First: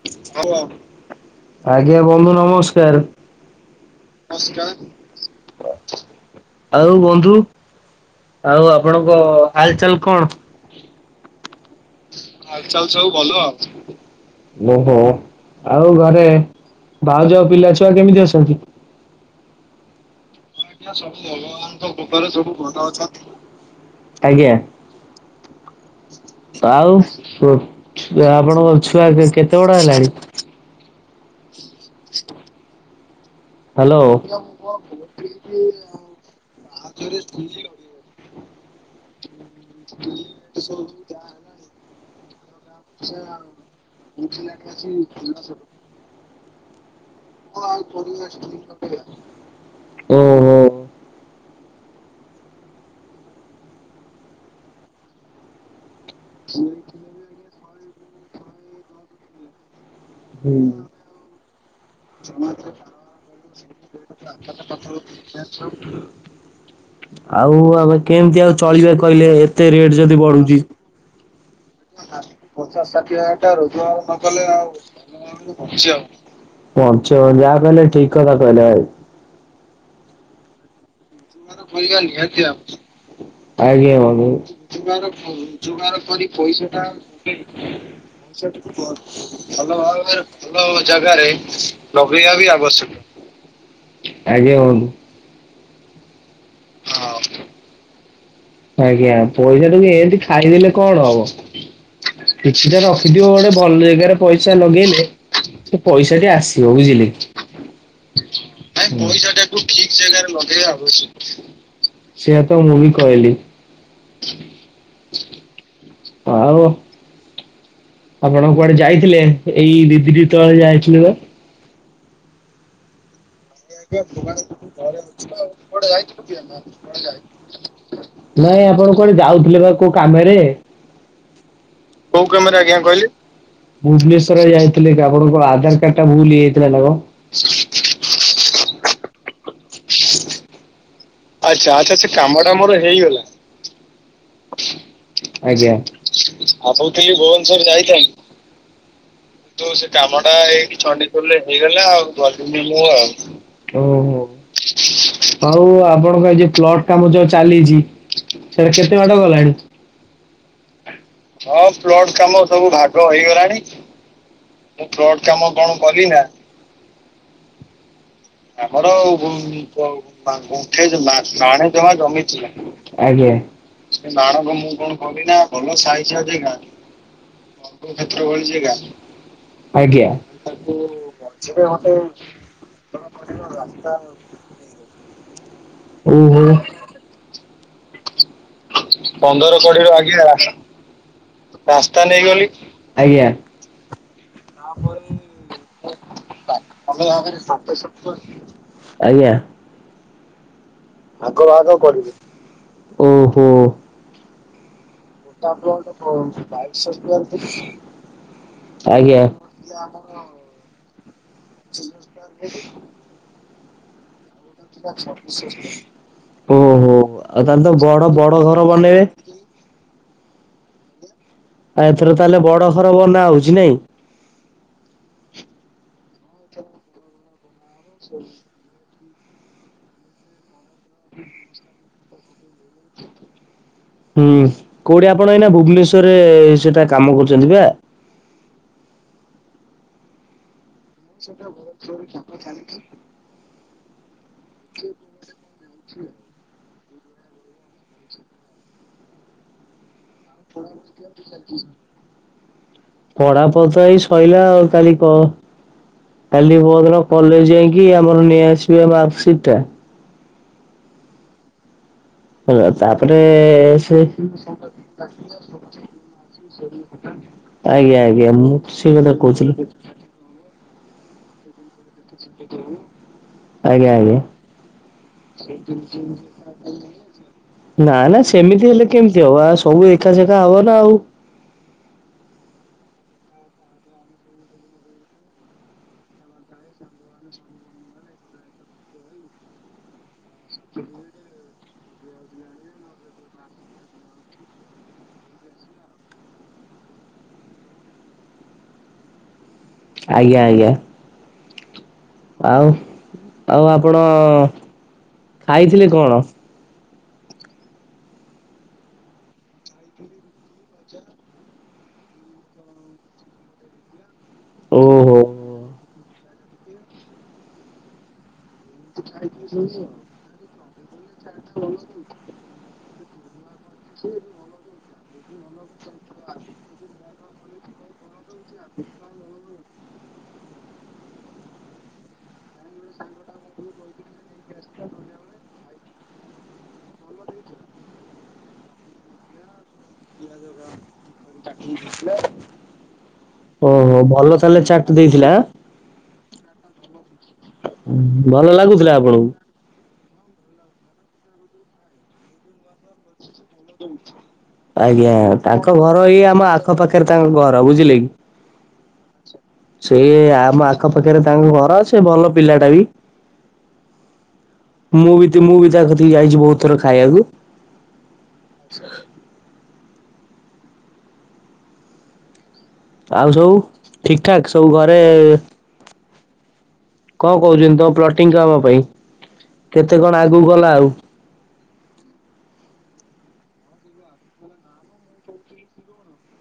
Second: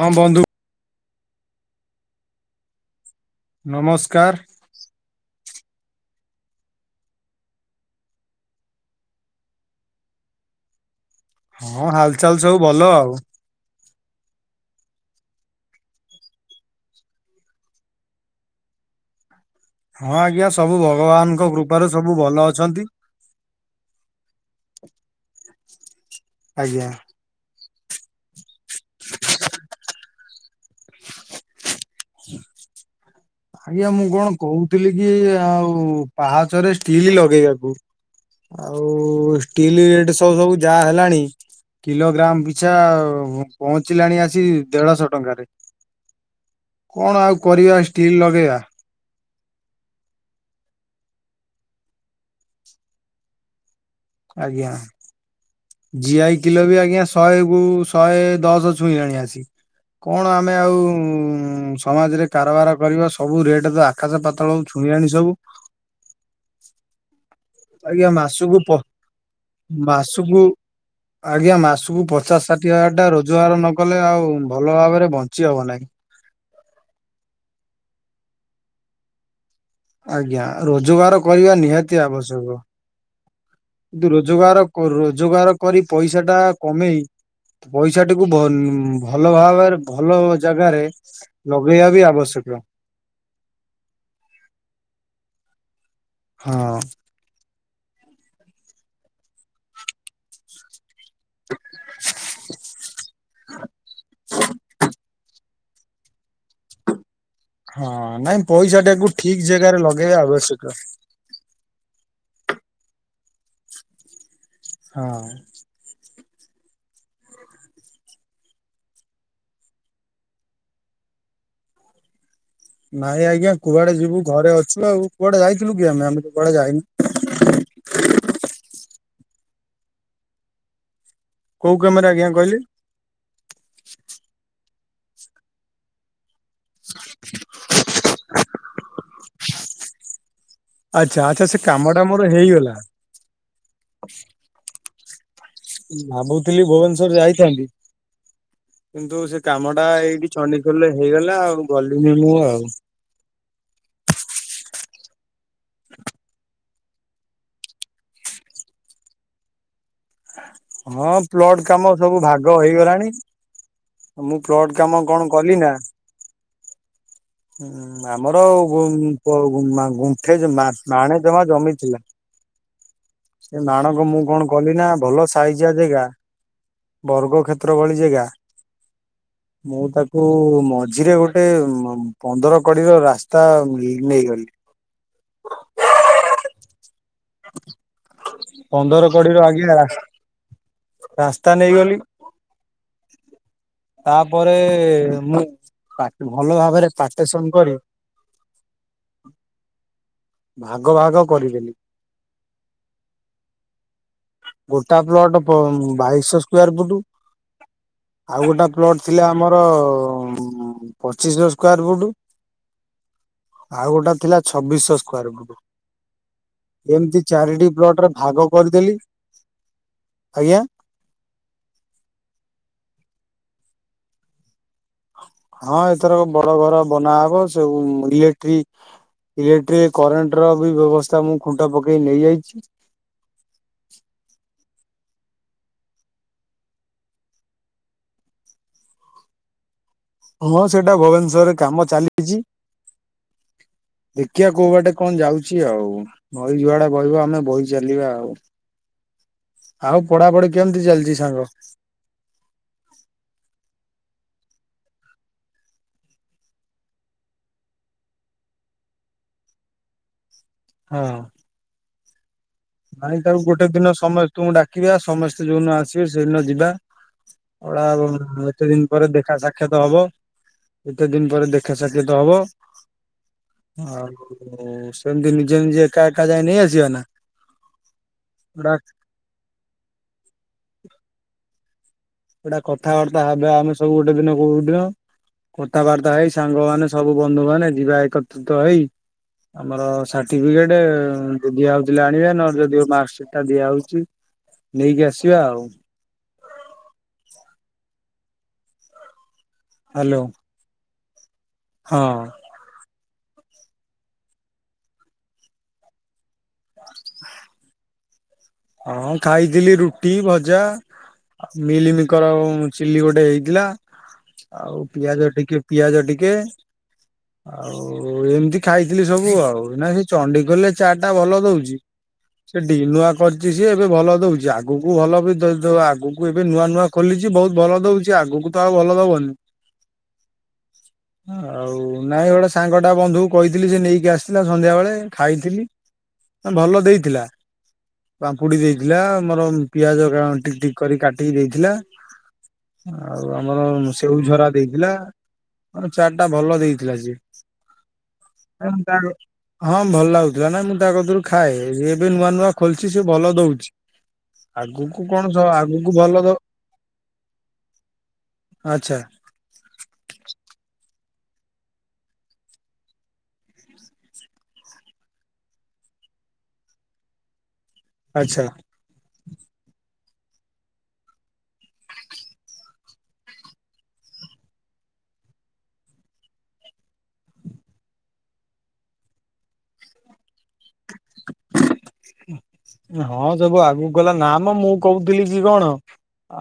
ହଁ ବନ୍ଧୁ ଆଜ୍ଞା ବନ୍ଧୁ ନମସ୍କାର। ନମସ୍କାର। ଆଉ ବନ୍ଧୁ? ଆଉ ଆପଣଙ୍କ ହାଲଚଲ କଣ? ହଁ ହାଲଚାଲ ସବୁ ହଲ ଭଲ ଚାଲ ଆଉ। ସବୁ ଭଲ ଆଉ। ଓହୋ ଆଉ ଘରେ, ଭାଉଜ, ପିଲାଛୁଆ, କେମିତି ଅଛନ୍ତି? ହଁ ଆଜ୍ଞା ସବୁ ଭଗବାନଙ୍କ କୃପାରୁ ସବୁ ଭଲ ଅଛନ୍ତି। ଆଜ୍ଞା ଆଜ୍ଞା। ଆଉ ଓ ଆପଣଙ୍କ ଛୁଆ କେତେ ବଡ ହେଲାଣି? ଷ୍ଟ [unintelligible] ଆଜ୍ଞା ମୁଁ କଣ କହୁଥିଲି କି ଆଉ ପାହାଚରେ ଷ୍ଟିଲ୍ ଲଗେଇବାକୁ। ଆଉ ଷ୍ଟିଲ ରେଟ ସବୁ ସବୁ ଯାହା ହେଲାଣି କିଲୋଗ୍ରାମ ପିଛା ପହଞ୍ଚିଲାଣି ଆସିକି ଦେଢଶହ ଟଙ୍କାରେ। କଣ ଆଉ କରିବା ଷ୍ଟିଲ୍ ଲଗେଇବା। ହୁଁ [inaudible] ଆଜ୍ଞା ଜିଆଇ କିଲ ବି ଆଜ୍ଞା ଶହେ କୁ ଶହେଦଶ ଛୁଇଁଲାଣି ଆସି କଣ ଆମେ ଆଉ ସମାଜରେ କାରବାର କରିବ ସବୁ ରେଟତା ଆକାଶ ପାାତଳକୁ ଛୁଇଁଲାଣି ସବୁ। ସଛପ [inaudible] ଆଉ ଆମେ ଆଜ୍ଞା କେମିତି ଆଉ ମାସକୁ ପ ଚଳିବା କହିଲେ ଏତେ ରେଟ ଯଦି ମାସକୁ ବଢୁଛି? ଆଜ୍ଞା ମାସକୁ ପଚାଶ ଷାଠିଏ ହଜାର ଟା ରୋଜଗାର ନ କଲେ ଆଉ ଭଲ ଭାବରେ ବଞ୍ଚି ହବ ନାହିଁ। ବଞ୍ଚି ହବନି ଯାହା କହିଲେ ଠିକ କଥା କହିଲେ ଭାଇ। ଆଜ୍ଞା ରୋଜଗାର କରିବା ନିହାତି ଆବଶ୍ୟକ। ଆଜ୍ଞା କିନ୍ତୁ ବନ୍ଧୁ। ରୋଜଗାର ସେ ଭଲ ରୋଜଗାର କରି ପଇସା ଟା କମେଇ ପଇସାଟିକୁ ଭ ଭାବରେ ଭଲ ଜାଗାରେ ଲଗେଇବା ବି ଆବଶ୍ୟକ ଆଜ୍ଞା ବଂଧୁ। ହଁ। ହଁ। ଆଜ୍ଞା ପଇସା ଟାକୁ ଏମିତି ଖାଇଦେଲେ କଣ ହବ କିଛିଟା ରଖିଥିବ ଗୋଟେ ଭଲ ଜାଗାରେ ପଇସା ଲଗେଇଲେ ସେ ପଇସା ଟି ଆସିବ ବୁଝିଲେ କି। ହଁ ପଇସା ନାଇଁ ଟାକୁ ପଇସା ଠିକ ଟାକୁ ଜାଗାରେ ଠିକ୍ ଲଗେଇବା ଜାଗାରେ ଆବଶ୍ୟକ ଲଗେଇବା ଆବଶ୍ୟକ। ସେଇଆ ତ ମୁଁ ବି କହିଲି। ହ [unintelligible] ହଁ। ଆଓ ଆପଣ କୁଆଡେ ଯାଇଥିଲେ ଏଇ ଦି ଦିନି ତଳେ ଯାଇଥିଲେ ବା? ନାଇଁ ଆଜ୍ଞା କୁଆଡେ ଯିବୁ ଘରେ ଅଛୁ ଆଉ କୁଆଡେ ଯାଇଥିଲୁ କି ଆମେ ଆମେ କୁଆଡେ ଯାଇନୁ। ନାଇଁ ଆପଣ କୁଆଡେ ଯାଉଥିଲେ ବା କୋଉ କାମରେ? କୋଉ କାମରେ ଆଜ୍ଞା କହିଲେ? ଭୁବନେଶ୍ଵରରେ ଯାଇଥିଲେ କା ଆପଣଙ୍କର ଆଧାର କାର୍ଡ ଟା ଭୁଲ ହେଇଯାଇଥିଲା ନା କଣ? ଆଚ୍ଛା ଆଚ୍ଛା ସେ ଆଛା ଆଚ୍ଛା କାମଟା ସେ ମୋର କାମ ଟା ମୋର ହେଇଗଲା। ଭୁବନେଶ୍ଵର ଭାବୁଥିଲି ଯାଇଥାନ୍ତି। ଭୁବନେଶ୍ଵର ଯାଇଥାଆନ୍ତି କିନ୍ତୁ ଯୋଉ କାମଟା ସେ କାମ ଏଇଠି ଟା ଏଇକି ଚଣ୍ଡିଖୋଲରେ ଛଣ୍ଡିଖୋଲ ହେଇଗଲା ରେ ହେଇଗଲା ଆଉ ମୁଁ ଗଲିନି ମୁଁ ଆଉ। ଓହୋ ଆଉ ଆପଣ ଙ୍କର ଆଜି ପ୍ଲଟ କାମ ଯୋଉ ଚାଲିଛି ସେଇଟା କେତେ ବାଟ ଗଲାଣି? ହଁ ପ୍ଲଟ କାମ ସବୁ ଭାଗ ହେଇଗଲାଣି। ମୁଁ ପ୍ଲଟ କାମ କଣ କଲି ନା ହଁ ଆମରଉ ଗୁ-ଗ ମା ଗୁଣ୍ଠେ ମା ମାଣେ ଜମା ଜମି ଥିଲା। ଆଜ୍ଞା ସେ ମାଣକୁ ମୁଁ କଣ କଲି ନା ଭଲ ସାଇଯିଆ ଜେଗା। ବର୍ଗ କ୍ଷେତ୍ର ଭଳି ଜେଗା। ମୁଁ ଆଜ୍ଞା ତାକୁ ମଝିରେ ଗୋଟେ ଉମ୍ ପନ୍ଦର କଡିର ରାସ୍ତା ଉ ନେଇଗଲି। ଓହୋ। ପନ୍ଦର କଡିର ପନ୍ଦର ଆଜ୍ଞା କଡି ର ରାସ୍ ଆଜ୍ଞା ରାସ୍ତା ନେ ରାସ୍ତା ନେଇଗଲି ତାପରେ-ଏ-ଏ-ଏ ମୁଁ ପା ଭଲ ଭାବରେ ପାଟେସେନ କରି ଆଜ୍ଞା। ଭାଗ ଭାଗ ଭାଗ କରିଦେଲି ଭାଗ କରିବି। ଗୋଟା ପ୍ଲଟ ବ-ଅ-ଅ-ଅ ବାଇଶ ସ୍କ୍ୱେୟାର ଫୁଟୁ। ଆଉ ଗୋଟେ ପ୍ଲଟ ଆଜ୍ଞା ଥିଲା ଆମର-ଅ-ଅ-ଅ-ମ୍ ପଚିଶଶହ ସ୍କ୍ଵେର ଫୁଟୁ ଆଉ ଗୋଟେ ଥିଲା ଛବିଶଶ ସ୍କ୍ଵେର ଫୁଟୁ। ଓହୋ ଏମିତି ଆଉ ତାହେଲେ ତ ଚାରିଟି ବଡ ପ୍ଲଟ ରେ ବଡ ଭାଗ ଘର କରିଦେଲି ବନେଇବେ। ଆଜ୍ଞା। ଆଉ ଏଥର ତାହେଲେ ବଡ ଘର ବନା ହଉଛି ନାଇଁ? ହଁ ଏଥର ବଡ ଘର ବନାହବ ସବୁ ଇଲେକ୍ଟ୍ରିକ ଇଲେକ୍ଟ୍ରି କରେଣ୍ଟ ର ବି ବ୍ୟବସ୍ଥା ମୁଁ ଖୁଣ୍ଟ ପକେଇ ନେଇଆଇଛି। ହୁଁ କୋଉଠି ଆପଣ ଏଇନା ଭୁବନେଶ୍ୱରରେ-ଏ-ଏ-ଏ ସେଟା କାମ କରୁଛନ୍ତି ବା? ହଁ ସେଇଟା ଭୁବନେଶ୍ୱରରେ କାମ ଚାଲିଛି। ଦେଖିିବା କୋଉ ବାଟେ କଣ ଯାଉଛି ଆଉ ବହି ଯୁଆଡେ ବହିବ ଆମେ ବହି ଚାଲିବା ଆଉ ଆଉ ପଢାପଢି କେମିତି ଚାଲିଛି ସାଙ୍ଗ? ପଢ଼ ପଢ଼ି ତ ଏଇ ସାଇଲା ଆଉ କାଲି କଣ କାଲି ପରଦିନ କଲେଜ ଯାଇକି ଆମର ନେଇଆସିବା ମାର୍କସିଟ ଟା। ହଁ ହେଲା ନାଇଁ ତାପରେ ତାକୁ ଗୋଟେ ଦିନ ସେ ସମସ୍ତଙ୍କୁ ଆଜ୍ଞା ଡାକିବା ସମସ୍ତେ ଯୋଉଦିନ ଆସିବେ ସେଇଦିନ ଯିବା। ପଳା ଆଜ୍ଞା ମୁଁ ଏତେ ଦିନ ସେଇ କଥା କହୁଥିଲି। କେତେ ଦିନ ପରେ ଦେଖା ସାକ୍ଷାତ ହବ। ଆଜ୍ଞା ଆଜ୍ଞା। ଆଉ ସେମତି ନିଜେ ନିଜେ ଏକା ଏକା ଯାଇ ନେଇ ଆସିବା ନା? ନା ନା ସେମିତି ଗୋଟା ହେଲେ କେମିତି ହବ ଆଉ ସବୁ ଦେଖା ଶେଖା ହବ ନା ଆଉ। ଗୋଟା କଥାବାର୍ତ୍ତା ହବା ଆମେ ସବୁ ଗୋଟେ ଦିନ କୋଉ ଦିନ। କଥାବାର୍ତ୍ତା ହେଇ ସାଙ୍ଗମାନେ ସବୁ ବନ୍ଧୁ ମାନେ ଯିବା ଏକତ୍ରିତ ହେଇ। ଆମର ସାର୍ଟିଫିକେଟ ଦିଆ ହଉଥିଲେ ଆଣିବା ନହଲେ ଯଦି ମ ମାର୍କସିଟ ସେଟା ଦିଆ ହଉଛି ନେଇକି ଆସିବା ଆଉ। ହ୍ୟାଲୋ ଆଜ୍ଞା ଆଜ୍ଞା। ହଁ ଆଉ ଆଉ ଆପଣ ଖାଇଥିଲେ କଣ? ହଁ ଖାଇଥିଲି ରୁଟି ଭଜା। ଆଉ ମିଲିମିକର ଚିଲି ଗୋଟେ ହେଇଥିଲା। ଆଉ ପିଆଜ ଟିକେ ଓହୋ। ପିଆଜ ଟିକେ ଆଉ ଏମିତି ଖାଇଥିଲି ସବୁ ଆଉ ନା ସେ ଚଣ୍ଡି ଖୋଲ ରେ ଚାଟ୍ ଟା ଭଲ ଦଉଛି ସେଠି ନୁଆ କରିଛି ସିଏ ଏବେ ଭଲ ଦଉଛି ଆ ଆଗକୁ ଭଲ ବି ଆଗକୁ ଏବେ ନୂଆ ନୂଆ ଖୋଲିଛି ବହୁତ ଭଲ ଦଉଛି ଆଗକୁ ତ ଆଉ ଭଲ ଦବନି। ଆଉ ନାଇଁ ଗୋଟେ ସାଙ୍ଗଟା ବନ୍ଧୁକୁ କହିଥିଲି ସେ ନେଇକି ଆସି ଥିଲା ସନ୍ଧ୍ୟା ବେଳେ ଖାଇଥିଲି ଭଲ ଦେଇଥିଲା। ପାମ୍ପୁଡି ଦେଇଥିଲା ଆମର ପିଆଜ ଟିକ ଟିକ କରି କାଟିକି ଦେଇଥିଲା ଆଉ ଆମର ଓହୋ ସେଉ ଭଲ ଝରା ତାହେଲେ ଚାଟ୍ ଦେଇଥିଲା। ହଁ ଚାଟ ଟା ଭଲ ଦେଇଥିଲା ଶେ। ଭଲ ଲାଗୁଥିଲା ଆପଣଙ୍କୁ? ହଁ ଭଲ ଲାଗୁଥିଲା ନାଇଁ ମୁଁ ତା କ ଦରୁ ଖାଏ। ଏବେ ନୂଆ ନୂଆ ଖୋୋଲିଛି ସେ ଭଲ ଦଉଛି। ଆଗକୁ ଆଜ୍ଞା କଣ ସ ତାଙ୍କ ଆଗକୁ ଘର ଭଲ ଇ ଦ ଆମ ଆଖ ପାାଖରେ ତାଙ୍କ ଘର ବୁଝିଲେ କି? ଆଚ୍ଛା ସେ ଆମ ଆଖ ପାାଖରେ ତାଙ୍କ ଘର ସେ ଭଲ ପିଲା ଟା ବି। ମୁଁ ବି ମୁଁ ବି ତାକୁିକି ଯାଇଛି ବହୁତ ଥର ଖାଇବାକୁ। ଆଛା ଆଉ ସବୁ ଠିକ ଠାକ ସବୁ ଘରେ କଣ କହୁଛନ୍ତି ତମ ପ୍ଲଟିଂ କାମ ପାଇଁ କେତେ କଣ ଆଗକୁ ଗଲା ଆଉ? ହ ହଁ ସବୁ ଆଗକୁ ଗଲା ନାମ ମୁଁ କହୁଥିଲି କି କଣ?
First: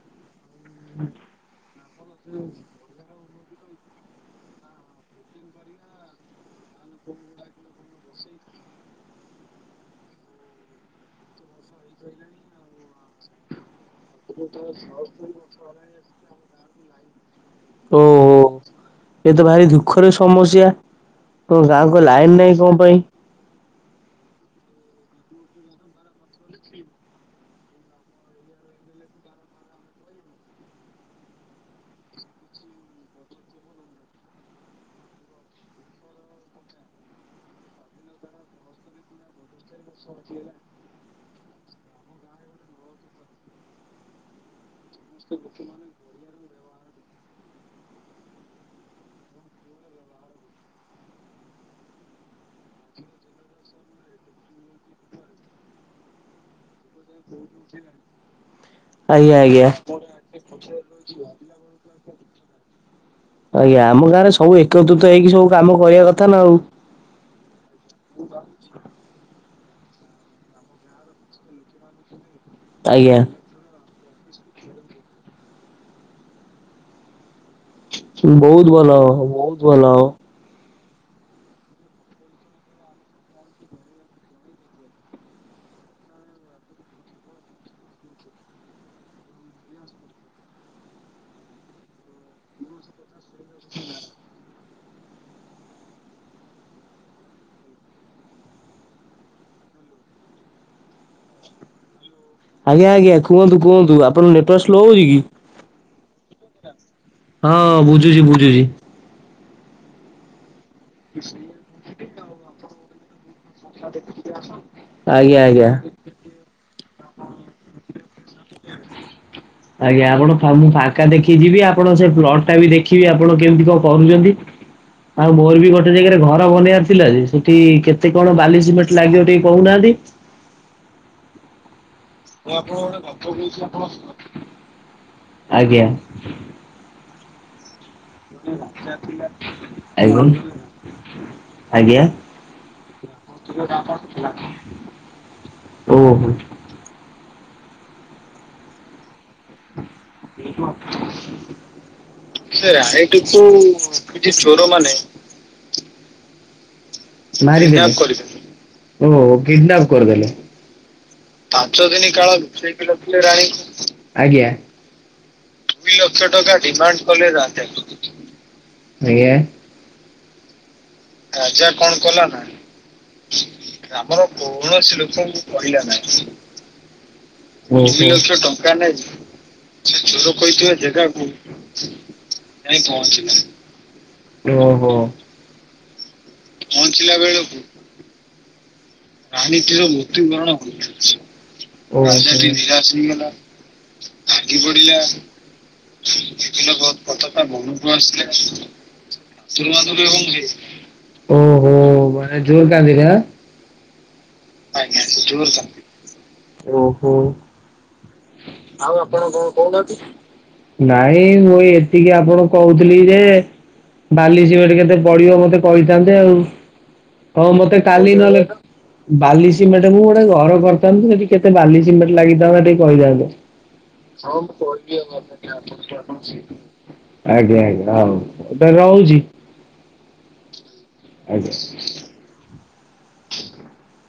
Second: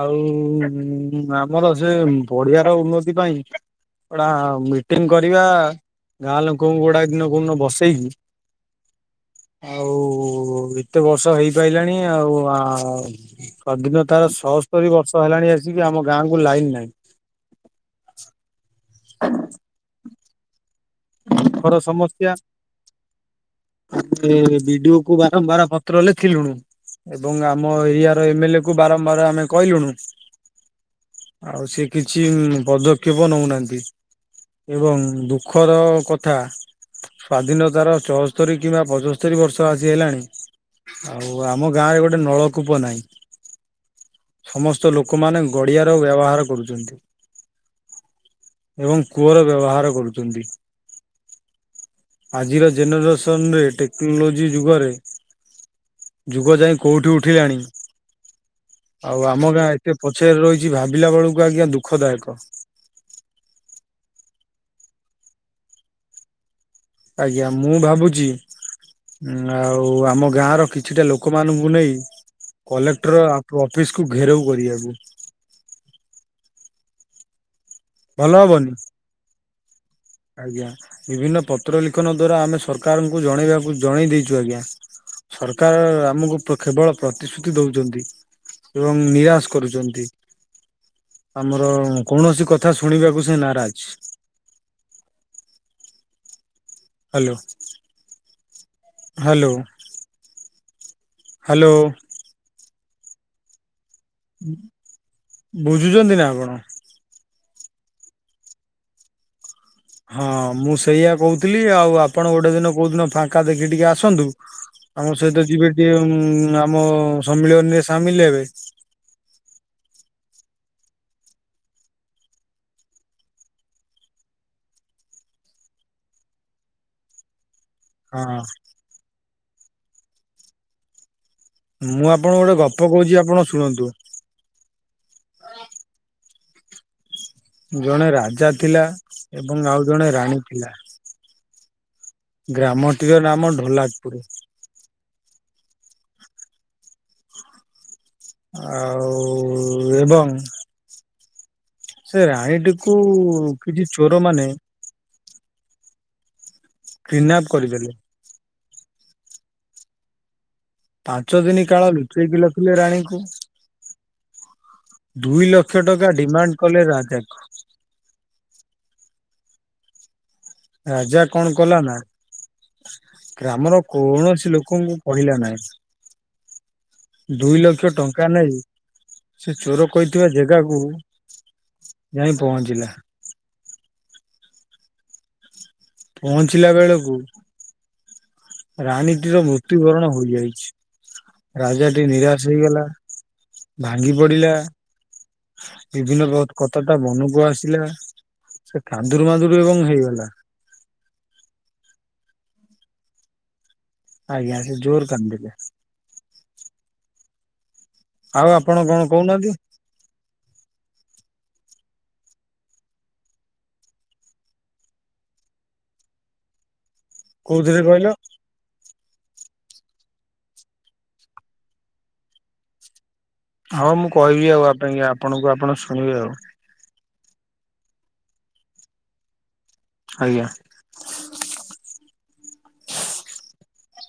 ଆଉ ହୁଁ ଆମର ସେ ପଡିଆ ର ଉନ୍ନତି ପାଇଁ ଗଟା ମିଟିଂ କରିବା ଗାଁ ଲୋକଙ୍କୁ ଗୁଡା ଦିନ କୋଉ ଦିନ ବସେଇକି ଆଉ ଏତେ ବର୍ଷ ହେଇପାରିଲାଣି ଆଉ [unintelligible] ତାର ସଅସ୍ତରୀ ବର୍ଷ ହେଲାଣି ଆସିକି, ଆମ ଗାଁକୁ ଲାଇନ୍ ନାହିଁ। ଓହୋ! ଏ ତ ଭାରି ଦୁଃଖରେ ସମସ୍ୟା। ତମ ଦୁଃଖର ଗାଁକୁ ଲାଇନ ସମସ୍ୟା। ନାହିଁ କଣ ପାଇଁ? ଏ ବିଡିଓ କୁ ବାରମ୍ବାର ପତ୍ର ଲେଖିଲୁଣୁ। ଏବଂ ଆମ ଏରିଆ ର ଏମ୍ ଏଲ୍ ଏ କୁ ବାରମ୍ବାର ଆମେ କହିଲୁୁଣୁ। ଆଉ ସେ କିଛି ପଦକ୍ଷେପ ନଉନାହାଁନ୍ତି ଏବଂ ଦୁଃଖ୍ ଖର କଥା। ସ୍ଵାଧୀନତାର ଚଅସ୍ତରୀ କିମ୍ବା ପଚସ୍ତରୀ ବର୍ଷ ଆସି ହେଲାଣି। ଆଉ, ଆମ ଗାଁ ରେ ଗୋଟେ ନଳକୂପ ନାହିଁ। ସମସ୍ତ ଲୋକମାନେ ଗଡିଆର ବ୍ୟବହାର କରୁଛନ୍ତି। ଏବଂ କୂଅର ବ୍ୟବହାର କରୁଚନ୍ତି। ଆଜିର ଜେନେରେସନରେ ଟେକ୍ନୋଲୋଜି ଯୁଗରେ ଯୁଗ ଯାଇ କୋଉଠି ଉଠିଲାଣି। ଆଉ, ଆଜ୍ଞା ଆମ ଗାଁ ଆଜ୍ଞା ଏତେ ପଛରେ ରହିଛି, ଭାବିଲା ବେଳକୁ ଆଜ୍ଞା ଦୁଃଖଦାୟକ। ଆଜ୍ଞା, ଆମ ଗାଁରେ ସବୁ ଏକତ୍ରୁତ ହେଇକି ସବୁ କାମ କରିବା କଥା ନା ଆଉ। ଆଜ୍ଞା, ମୁଁ ଭାବୁଛି। ହଁ, ଆଉ ଆମ ଗାଁ ର କିଛିଟା ଲୋକମାନଙ୍କୁ ନେଇ, ଆଜ୍ଞା। କଲେକ୍ଟର ଅଫିସକୁୁ ଘେରଉ କରିବାକୁ। ଭଲ ହବନି ବହୁତ ଭଲ ହ, ବହୁତ ଭଲ ହବ। ଆଜ୍ଞା, ବିଭିନ୍ନ ପତ୍ର ଲିଖନ ଦ୍ଵାରା ଆମେ ସରକାରଙ୍କୁ ଜଣେଇବାକୁ, ଜଣେଇ ଦେଇଛୁ ଆଜ୍ଞା। ସରକାର ଆମକୁ କେବଳ ପ୍ରତିଶ୍ରୁତି ଦଉଚନ୍ତି। ଏବଂ ନିରାଶ କରୁଚନ୍ତି। ଆମର କୌଣସି କଥା ଶୁଣିବାକୁ ସେ ନାରାଜ। ହ୍ୟାଲୋ। ହ୍ୟାଲୋ। ହ୍ୟାଲୋ। ଆଜ୍ଞା, ଆଜ୍ଞା, କୁହନ୍ତୁ କୁହନ୍ତୁ, ଆପଣଙ୍କ ନେଟୱାର୍କ ସ୍ଲୋ ହଉ ବୁଝୁଛନ୍ତି ନା ଆପଣ କି? ହଁ, ବୁଝୁଛି, ବୁଝୁଛି। ହଁ, ମୁଁ ସେଇଆ କହୁଥିଲି। ଆଉ ଆପଣ ଗୋଟେ ଦିନ କୋଉଦିନ ଫାଙ୍କ୍ ଏକା ଦେଖି ଟିକେ ଆସନ୍ତୁ। ଆମ ଆଜ୍ଞା ସହିତ ଆଜ୍ଞା। ଯିବେ ଟିଏ। ଉଁ, ଆମ ସମ୍ମିଳନୀରେ ସାମିଲ ହେବେ। ହ ଆଜ୍ଞା, ଆପଣ ମୁଁ ଫାଙ୍କା ଦେଖିକି ଯିବି। ଆପଣ ସେ ପ୍ଲଟ୍ ଟା ବି ଦେଖିବି, ଆପଣ କେମିତି କଣ କରୁଛନ୍ତି? ଆଉ, ମୋର ବି ଗୋଟେ ଜାଗାରେ ଘର ବନେଇବାର ଥିଲା ଯେ, ସେଠି କେତ ତେ ହଁ କଣ ବାଲି ସିମେଟ୍ ଲାଗିବ ଟିକେ କହୁନାହାଁନ୍ତି। ମୁଁ, ଆପଣଙ୍କୁ ଗୋଟେ ଗପ କହୁଛି, ଆପଣ ଶୁଣନ୍ତୁ। ଆଜ୍ଞା। ଜଣେ ରାଜା ଥିଲା। ଏବଂ ଆଉ ଜଣେ ଆଜ୍ଞା। ରାଣୀ ଥିଲା ଆଜ୍ଞା। ଗ୍ରାମଟିର ନାମ ଢୋଲାକପୁର। ଓ ହୋ! ଆଉ-ଉ ଏବଂ ସେ ସେ ରାଣୀଟିକୁ ଆଇଟିକୁୁ କିଛି ଚୋର କିଛି ଚୋର ମାନେ କିଡନାପ ମାରି କରିଦେଲେ। ଦେଲେ, ଓହୋ କିଡନାପ୍ କର୍ ଦଲେ। ଦିନ କାଳ ପାଞ୍ଚ ଦିନି କାଳ ରଖିଲେ ଲୁଚେଇକି ରାଣୀଙ୍କୁ ଲଖିଲେ ରାଣୀ ଙ୍କୁ ଆଜ୍ଞା। ଦୁଇ ଲକ୍ଷ ଦି ଲକ୍ଷ ଡିମାଣ୍ଡ ଟଙ୍କା ଡିମାଣ୍ଡ କଲେ ରାଜାକୁ। ରାଜକୁ, ଆଜ୍ଞା! ରାଜା କଣ କଲା ନା? ରାମର କୌଣସି ଲୋକଙ୍କୁ କହିଲା ନାଇଁ। ଦି ଲକ୍ଷ ଟଙ୍କା ନେଇ ଚୋର ସେ କହିଥିବା ଚୋର ପଇ ଥିବା ଜେଗାକୁ ଜାଗାକୁ ଯାଇ ପହଞ୍ଚିଲା। ଓହୋ। ପହଞ୍ଚିଲା ବେଳକୁ ରାଣୀଟିର ମୃତ୍ୟୁବରଣ ହୋଇଯାଇଛି ରାଜାଟି ଓହୋ। ନିରାଶ ହେଇଗଲା ଭାଙ୍ଗି ପଡ଼ିଲା କି ପଡ଼ିଲା ବିଭିନ୍ନ କଥାଟା ମନକୁ ଆସିଲା ସେ କାନ୍ଦୁରୁ ମାନ୍ଦୁର ଏବଂ ହେଇଗଲା। ଓହୋ ମା ଜୋଉ କାନ୍ଦିଲା ଆଜ୍ଞା ସେ ଜୋର କାନ୍ଦିଲେ। ଓହୋ। ଆଉ ଆପଣ କଣ କହୁନାହାନ୍ତି? ନାଇଁ ମୁଁ ଏ ଏତିକି ଆପଣଙ୍କୁ କହୁଥିଲି ଯେ ବାଲି ସିମେଟ୍ କେତେ ପଡ଼ିବ ମତେ କହିଥାନ୍ତେ ଆଉ ହଁ ମତେ କୋଉଥିରେ କହିଲ? କାଲି ନହେଲେ ବାଲି ସିମେଣ୍ଟ ମୁଁ ଗୋଟେ ଘର କରିଥାନ୍ତୁ ସେଠି କେତେ ବାଲି ସିମେଣ୍ଟ ଲାଗିଥାନ୍ତା ଟିକେ କହିଥାନ୍ତୁ। ହଁ ମୁଁ କହିବି ଆଉ ଆ ପାଇଁ ଆପଣଙ୍କୁ ଆପଣ ଶୁଣିବେ ଆଉ ଆଜ୍ଞା ଆଜ୍ଞା ହଉ ଏଟା ରହୁଛି। ଆଜ୍ଞା। ଆଜ୍ଞା। [inaudible]